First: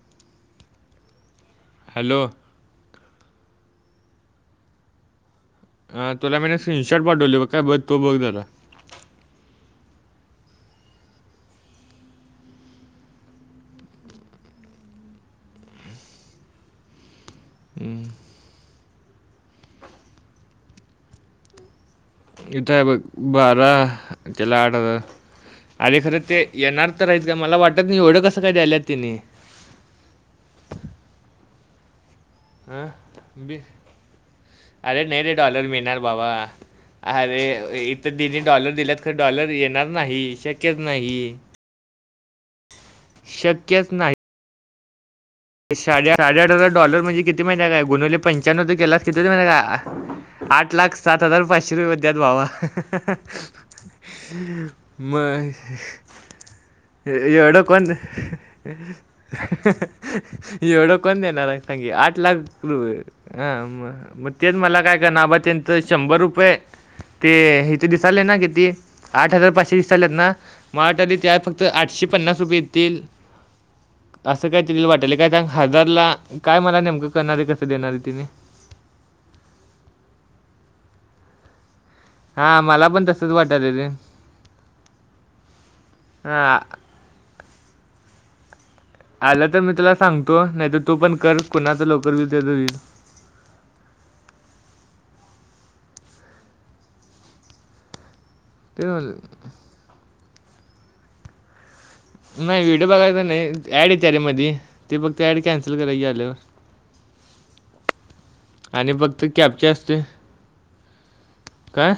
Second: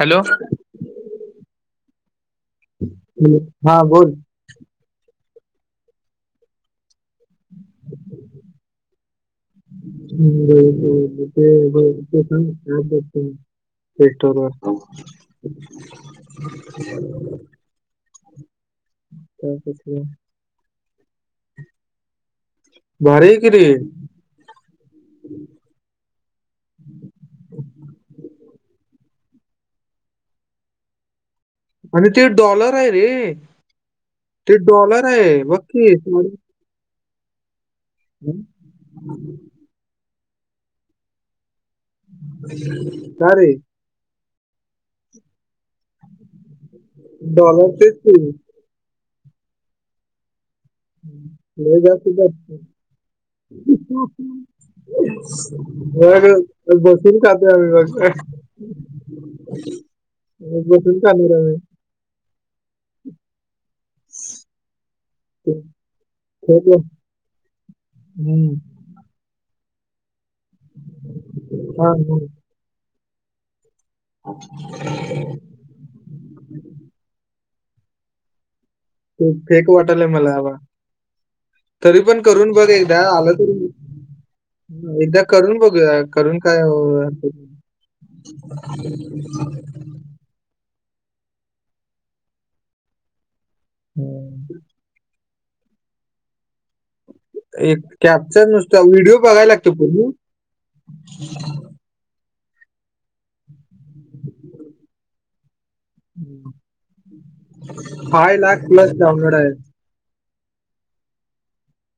Hello. Hello. हा बोल. तुलाी स्क्रीनशर्ट पाठवली ब काय बघ तो बघ झाला. [inaudible] त. [inaudible] ते ठरू असत. हम्म, त्या कच. इथे भारी आहे की रे बराा चला आठ. अरे खरं ते येणार तर राहीच का मला वाटत नाही एवढं कसं काय द्यायल्यात तिने आणि ते डॉलर हं? आहे रे बी- ते अरे डॉलर नाही रे आहे डॉलर बघकीी. मिळणार बाबा अरे इथर दिने डॉलर दिलात ख डॉलर येणार नाही शक्यच नाही. का रे कच नाही. साडे साडे आठ हजार डॉलर म्हणजे किती महिन्या डॉलर काय तेच गुणवले की पंच्याण्वर केलास किती हो महि काय. आठ लाख सात हजार पाचशे लय रुपये जास्त द्यात भावा. जात मग बघ बसून खातोय एवढं आम्ही कोण. बघ एवढं बसून कोण खाणार देणार आम्ही आहे सांगे आठ लाख रु म मग तेच मला काय. का नाबा ते त्यांंत शंभर रुपये फेक वा- ते हिथ दिसाल ना हम्म. किती. आठ हजार पाचशे वीस साल्यातना मराटाली त्या फक्त हा, आठशे हा. पन्नास रुपये येतील. असं काय तिला वाटल काय हजारला काय मला नेमकं करणारे कसं देणार आहे तिने. खू फेक वाटलय मला हवा तरी पण. करून हां बघ मला एकदा पण तसंच आलं तर. वाटायले रे एकदा करून बघू करून हां काय. आलं तर मी तुला सांगतो नाही तर तू पण कर कुणाच लवकर वल त्याच वल. हम्म. एक कॅप्चर ते नुसतं म्हणलं व्हिडिओ बघायला लागतो पूर्. नाही व्हिडिओ बघायचा नाही ऍड आहे त्या रे मध ते फक्त ऍड कन. फाय लाख प्लस आणि फक्त डाउनलोड कॅ आहे अस. ते काय.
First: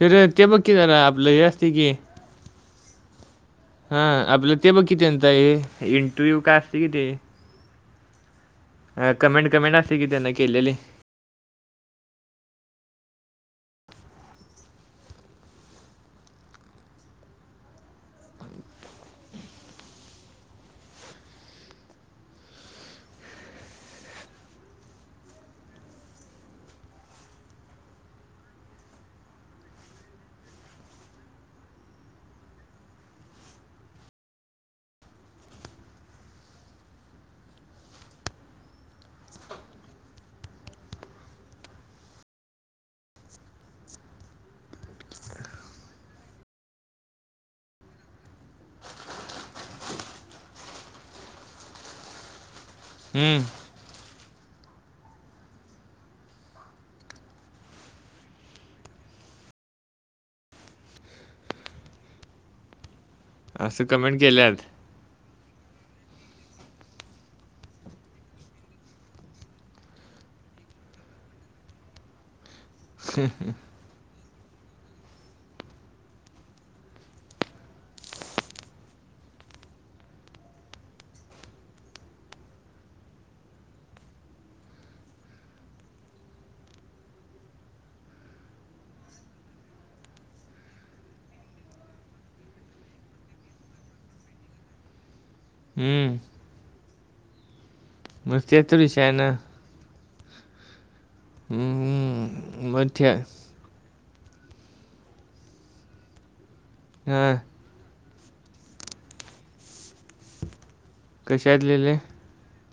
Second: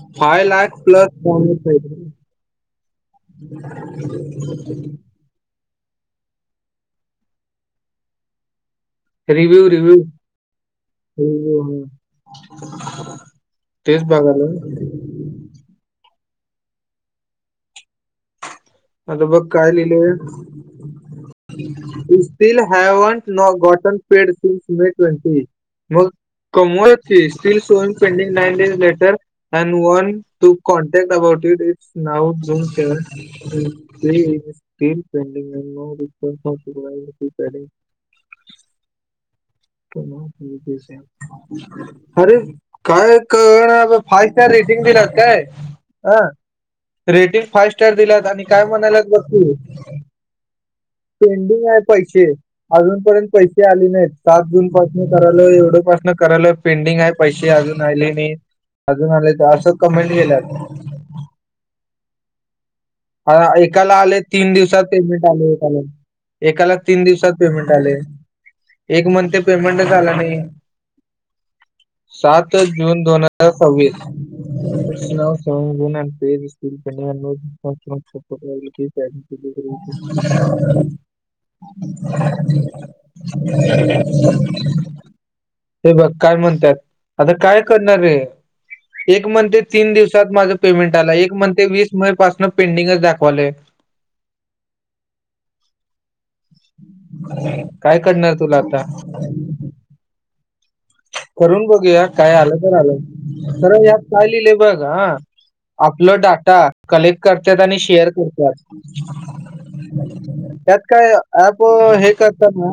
तर फाय ते बघ की लाख जरा प्लस. आपलं हे असते की हा आपलं ते बघ किती अंत आहे इंटरव्ह्यू काय असते किती. अ कमेंट कमेंट असते की त्यांने केलेली. हो हो हो तेच बघाला. आता बघ काय लिहिलंय. Still haven't gotten paid since May twenty. मग कमच फ still so pending nine days letter. And want to contact about it it's now zoom seven. Pudding. तर. अरे काय फाइव स्टार रेटिंग भी राहतय. हं रेटिंग फायव स्टार दिलात आणि काय म्हणालात बघू. पेंडिंग आहे पैसे अजून पर्यंत हम्म, पैसे आले नाहीत. सात जून पासन कराल एवढ्या पासन करायल पेंडिंग आहे पैसे अजून आहिले नाही. अजून आले तर असं कमेंट केल्यात. ह असं एकाला कमेंट आले तीन केल्यात दिवसात पेमेंट आले एकाला एकाला तीन दिवसात पेमेंट आले. एक मंथ पेमेंट झा आला नाही सात जून दोन हजार सव्वीस स ो [inaudible] ते बघ काय म्हणतात आता काय करणारे एक मं तीन दिवसात माझं पेमेंट आलं एक मं वीस मे पासून पेंटिंगच दाखवालंय हम्म काय करणार मगत तुला आता तुरीष आहे ना करून बघूया काय आलं हम्म, तर मग आलं त्या खर यात चालेले बघ हा आपला डाटा कलेक्ट हां करतात आणि शेअर करतात त्यात काय ऍप कशात लिहिले हे करत ना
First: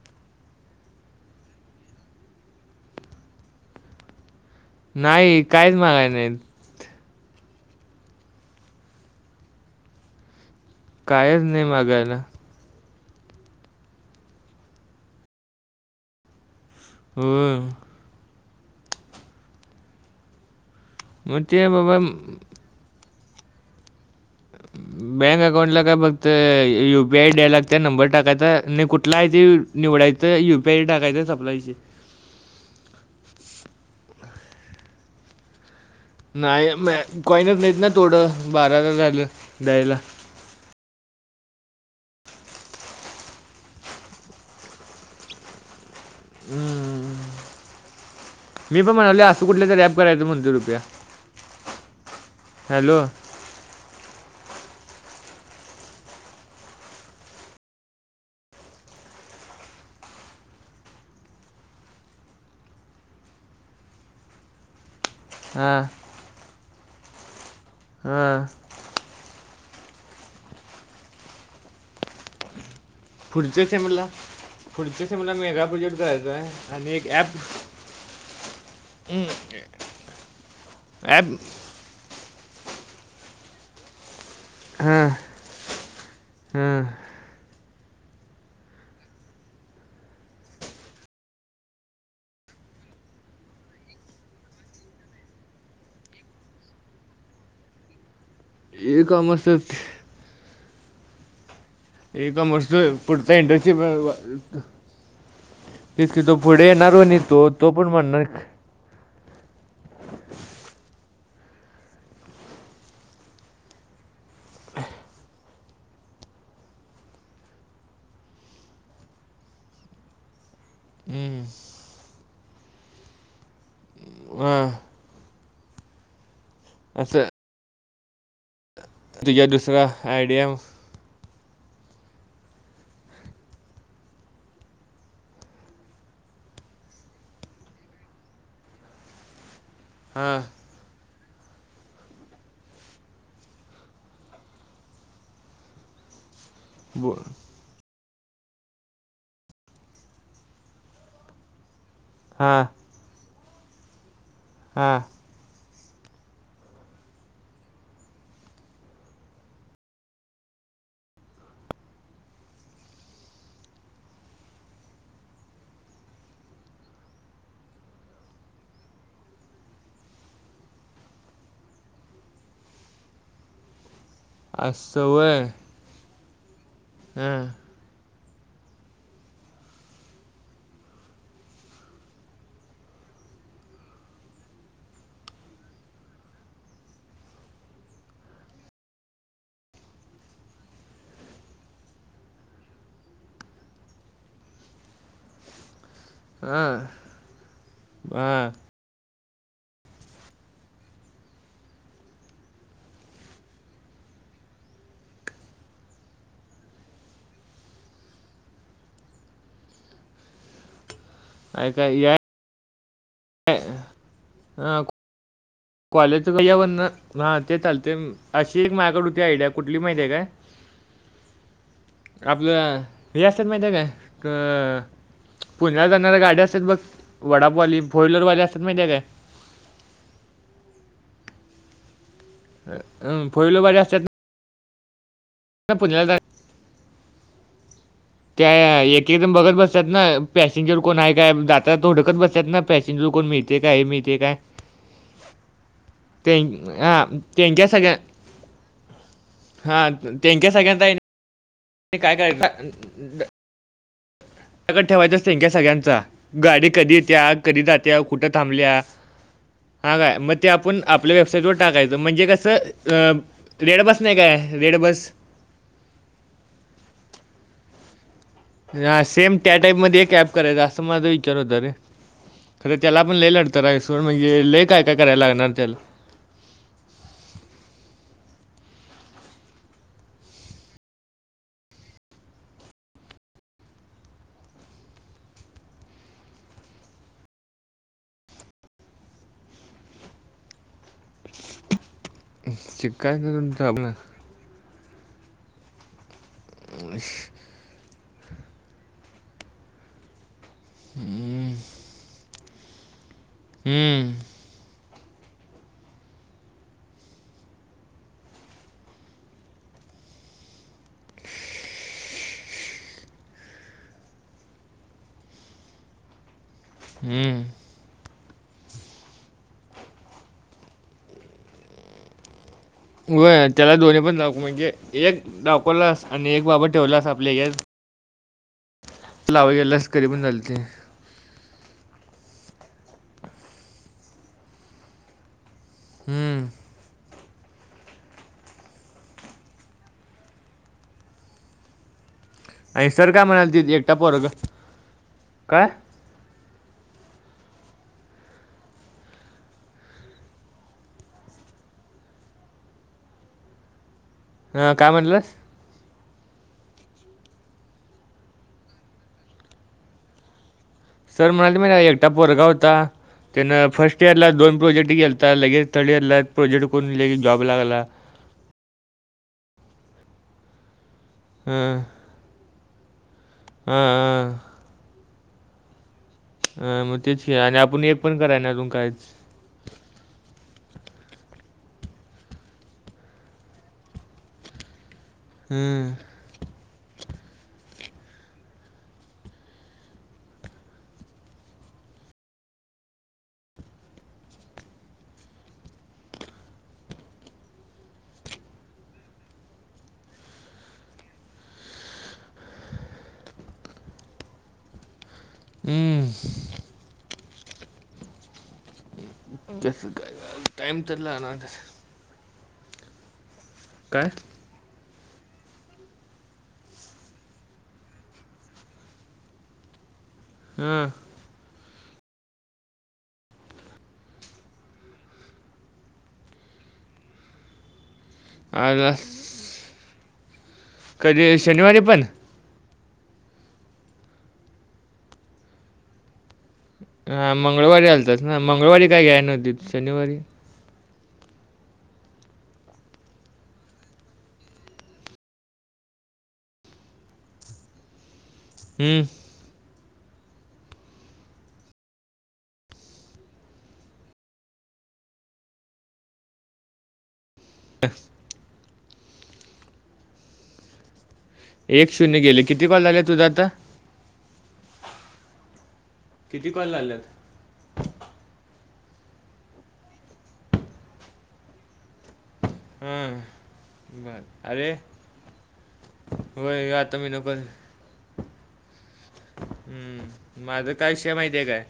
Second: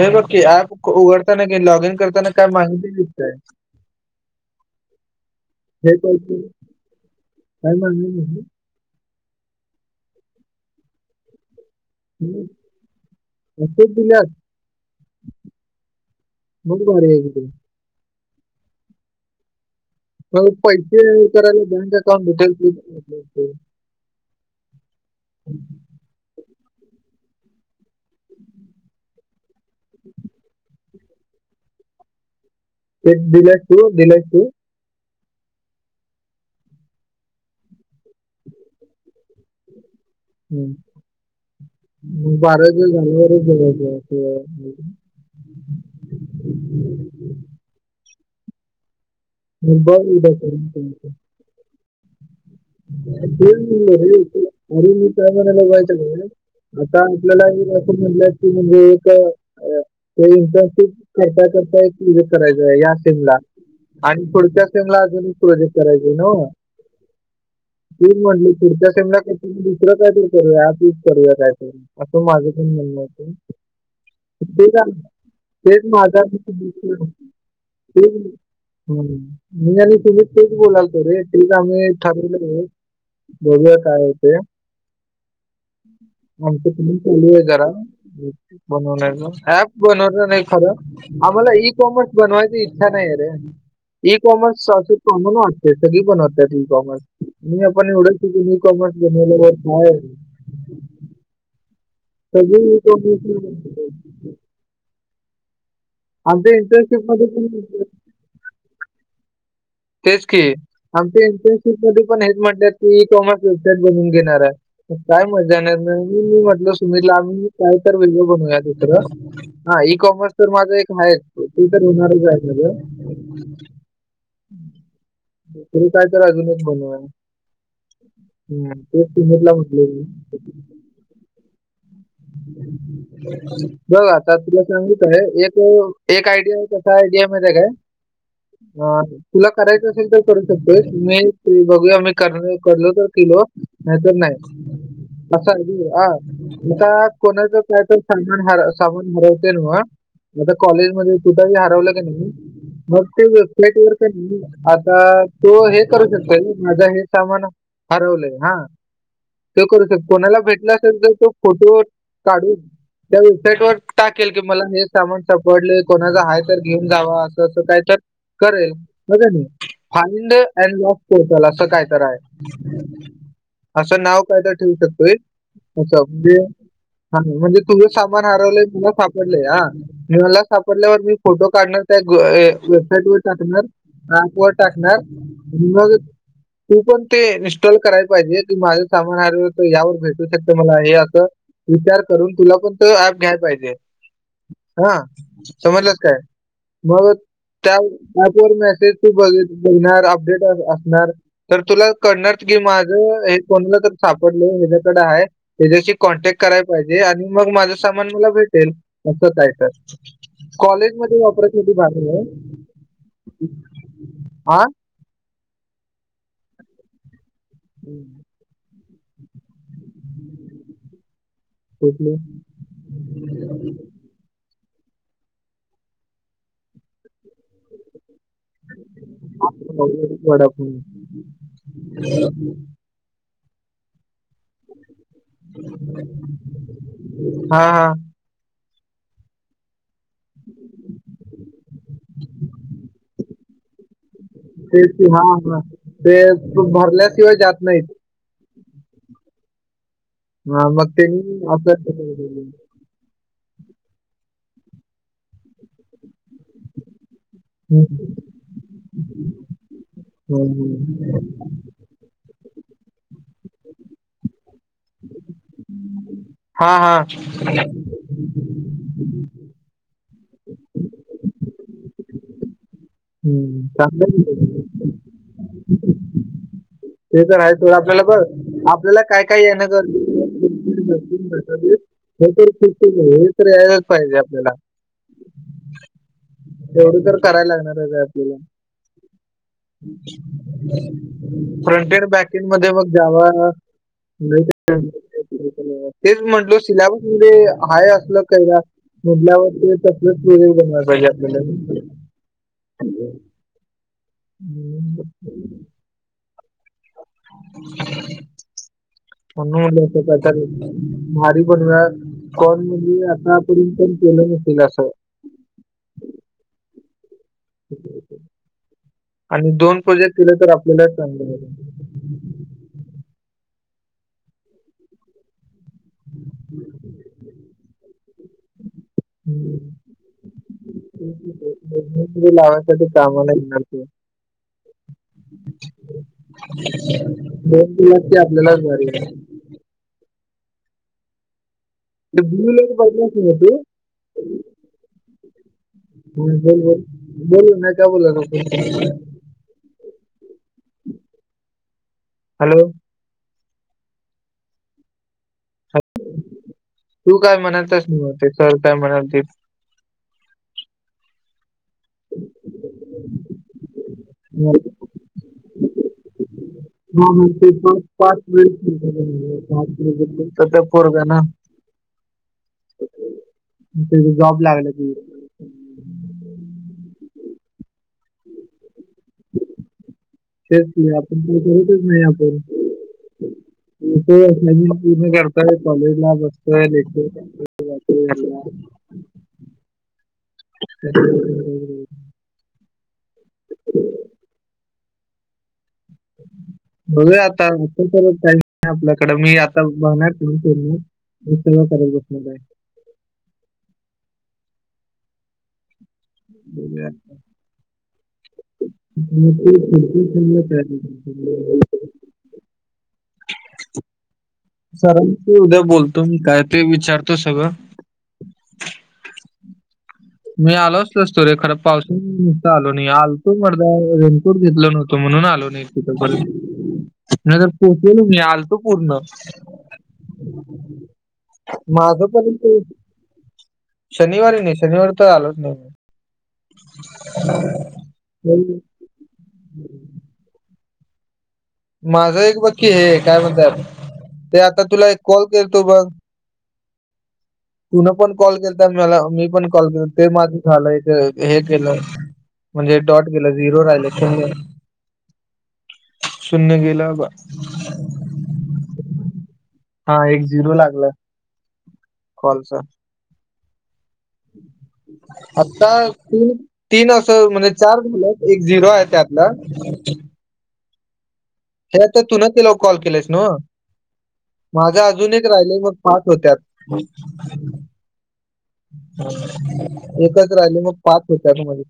हे बी ऍप उघडताना लॉग इन करताना काय माहिती दिसतय. नाही काहीच हे मागाय काय नाहीत. काय माग नाही. कायच नाही मागाय ना. लफ दिला ब बारी आहे क हो तू मग पैसे मग करायला ते बँक बाबा अकाउंट भेटेल बँक अकाउंटला काय फक्त युपीआय द्याय लागत नंबर टाकायचा आणि कुठला आहे त निवडायचं यू पी आय टाकायचं सप्लायची एक दिले तू दिले तू नाही म कॉनच नाहीत ना थोडं बाराला झालं द्यायला हम्म म बारा ज जानेवरच जघयच हम्म. ह मी पण म्हणावले असं कुठल्या तरी मग अॅब बघ करायचं उद्या म्हणज करून रुपया ते. हॅलो मर मी कामाणालागवायचं आता आपल्याला असं म्हटलं क म्हणजे एक अ ते इंटरनशिप करता करता एक करायचंय या सिमला आणि थोडच्या्या सेमला अजून क्रोज हां करायची न त म्हट हां पुर्च्या सेमला दुसरं काय ते करूया तूच करूया काय करू असं माझं पण म्हण पुढच्या सेमला ेट पुढच्या सेमला मेगा प्रोजेक्ट आार करायचा आहे आणि एक ॲप ठी मी अ सुमित तेच बोलालतो रे ॲप ठीक आम्ही भघ काय ते हा आमच त चालू आहे जरा बनवणारचा ऍप बनवणार नाही खरं आम्हाला इई कॉमर्स बनवायची इच्छा नाही आहे रे ई कॉमर्स असे कॉम वाटते सगळी बनवतात कॉमर्स मी आपण एवढंच की नू कॉमर्स ई घे कॉमर्स ए कमर्स सगळी ई पुढता कॉमर्स इंडस्ट्री कितकीि तो आमच्या पुढे येणार हो इंटर्नशिप आणि मध्ये तो तो पण म्हणणार तेच की आमच्या एंटर्नशिप मध्ये पण हेच म्हटलं की इई कॉमर्स वेबसाईट बनून घेणार आहे काय मजा नाही नाही म मी म्हटलं सुनीतला आम्ही काय तर व्हिडिओ बनूया दुसरं हा इई कॉमर्स तर माझा एक आहे हम्म, ते तर होणारच आहे माझ ह तुरी काय तर अजून एक बनवाय असं हम तुझ्या तेटला दुसरा म्हटलं आयडिया हम् बघ आता तुला सांगत आहे एक एक आयडिया आहे कसा आयडियामध्ये काय अ तुला करायचं असेल तर हा करू शकत ्ी बघूया आम म्ही कर करलो तर केलो नाहीतर नाही असं अ एता बो कोणाच का तर सामान ह सामान हरवते ना आता कॉलेजमध्येध्ये कुठही हरवलं की नाही हां मग ते वेबसाईट वर का नाही हा आता तो हे करू शकतोय माझं हे सामान हरवलंय हा तो करू शक कोणाला भेटला असेल तर तो फोटो काढून त्या वेबसाईट वर टाकेल की मला हे सामान सपडले कोणाचं आहेय तर घेऊन जावा असं असं काय तर करेलर फाईड अनड लॉस कोर्टल असं काय तर आहे असं नाव काय तर ठेवू असं शकतोय वय अच्छा म्हणजे हा म्हणजे तु्ही सामान हरवलंय मला सापडलंय हा म मला सापडल्यावर मी फोटो काढणार त्या वेबसाईट वर टाकणार हा, ॲपवर टाकणार तू पण ते इन्स्टॉल कराय पाहिजे तू माझं सामान, हरवलं तर यावर भेटू शकते मला हे विचार करून तुला पण तो ऍप घ्यायला पाहिजे हा समजलंच काय हा मग त्या हा त्यावर मेसेज त बघ बघणार अपडेट असणार तर तुला कणार की माझं हे कोणलं तर सापडल हझ्याकडे आहे हच्या्याशी कॉन्टॅक्ट कराय पाहिजे आणि मग माझं सामान मला भेटेल असं काय तर कॉलेज मध्ये ऑपर्च्युनिटी भ ऐका या आहे ह हा कॉलेजचं चवरण हा ते चालते अशी एक माझकड होती आयडिया कुठली माहिती आहे काय कुठली? आपलं रियासत माहित आहे काय अ पुण्यातला जाणारऱ्या गाड्या असतात बघ वडापवाली फोर व्हीलरवाली असतात माहिती काय ह वाड हम, फोर वाली अस हा हा ते एक एकदम बघत बस सत ना पॅसेंजर कोण आहे काय जाता थोडकच बसत ना पॅसेंजर कोण मिळत ते हा हा ते त्यां तू हां, भरल्याशिवाय जात त्यांच्या नाहीत हम् हा ह मग तेनी असं ते काय कय क ठेवायच्या संख्या सगळ्यांचा गाडी कधी येत्या कधी हं, जात्या कुठं थांबल्या हा काय मग ते आपण हं. आपल्या वेबसाईट वर टाकायचं म्हणजे कसं अ रेड बस नाही काय रेड बस हा हा हम्म ह सेम त्या टाईप मध्ये एक ऍप करायचं असं माझ विचार होत रे खरं त्याला पण लले हं. लढतसवर चांगलं आहे की. म्हणजे ले काय काय करायला लागणार त्याला ते तर आहेयच आपल्याला ब आपल्याला काय काय येणं गरज हे तर फ हे तर यायलाच पाहिजे आपल्याला तेवढ तर करायला लागणार का आपल्याला फ्रंटर बॅक एंड मध्ये मग काय जावा करून द आपलं तेच म्हटल सिलेबस मध्ये हाय असल काय का मुल्यावरती तकले वळी बनयला पाहिजे आपल्याला हम्म हम्म अन त्या भारी पण कण म्हणजे आतापर्यंत पण केलं नसेल असं हम्म आणि दोन प्रोजेक्ट केले तर आपल्याला चांगलं व त्याला दोन्ही पण दाक म्हणजे एक दाखवलास आणि एक बाबा ठेवलास आपल्या घ लावा गेलास करी पण झाल ते लावासाठी कामाला येणार तू हम्म दो वाते आपल्यालाच बरी आहे बम आणि पाहि सर त काय म्हणाल ते एकटा ह पोरगा काय बोल बोल बोलू नाही काय बोला ना हॅलो अ काय म्हटलं तू काय म्हणतच नव्हते सर काय म्हणालतील सर म्हणाले म एकटा परोरगा होता त्यान फर्स्ट इयरला हा, दोन प्रोजेक्ट तेलत लगे तला प्रोजेक्ट कोून ल मग जॉब ते पाच लागला पाच वळे पा त्या पोरग ना हम् हां जॉब लागला त अ मग तेच आणि आपण एक पण कराय ना अजून कायच शच आपण का करतच नाही आपण नाही पूर्ण करतय हम्म कॉलेज ला हो झा ह हम् ब आता असं कर काही नाही आपल्याकड मी आता बघणार करल बस आहे हमं ब म कसं काय टाईम तर लागणार काात सर ते उद्या बोलतो मी काय ते विचारतो सगळं मी हां आलोच स खराब पावस नस आलो नाही आल तो मदा रेनकोट घेतल नव्हतो म्हणून आलो नाही त नाही तर पोहोचल मी आलतो आला पूर्ण कधी शनिवारी पण माझं पर्यंतंत शनिवारी नाही शनिवारी तर आलोच नाही मी हा मंगळवारी आलतच ना मी. मंगळवारी काय घ्यायला नव्हती शनिवारी माझं एक बाकी हे काय म्हणत आप ते आता तुला एक कॉल करतो बघ तुन पण कॉल केलता मला हम्म, मी पण कॉल के ते माझ झालं एक हे केलं म्हणजे डॉट केलं झिरो राहिलं े शून्य गेलं अफ हा एक झिरो लागलं एक शून्य गेले किती कॉल झाले तुझं आता आता तीन किती कॉल तीन झाल्यात असं म्हणजे चार मुलं आहेत एक झिरो आहे त्यातलं हे तर तुून तिला कॉल केलास नव हां बर अरे माझा अजून एक राहिलंय मग पाच होय आता मी नको होत्यात. हम्म, एकच राहिले माझं मग काय पाच विषय होत माहिती आहे माझं काय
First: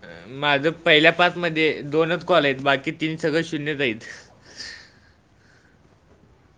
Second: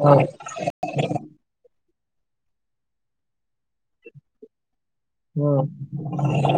अं, माझं पहिल्या पाच मध्ये दोनच कॉल आहेत बाकी तीन सगळं शून्यच आहेत. हम्म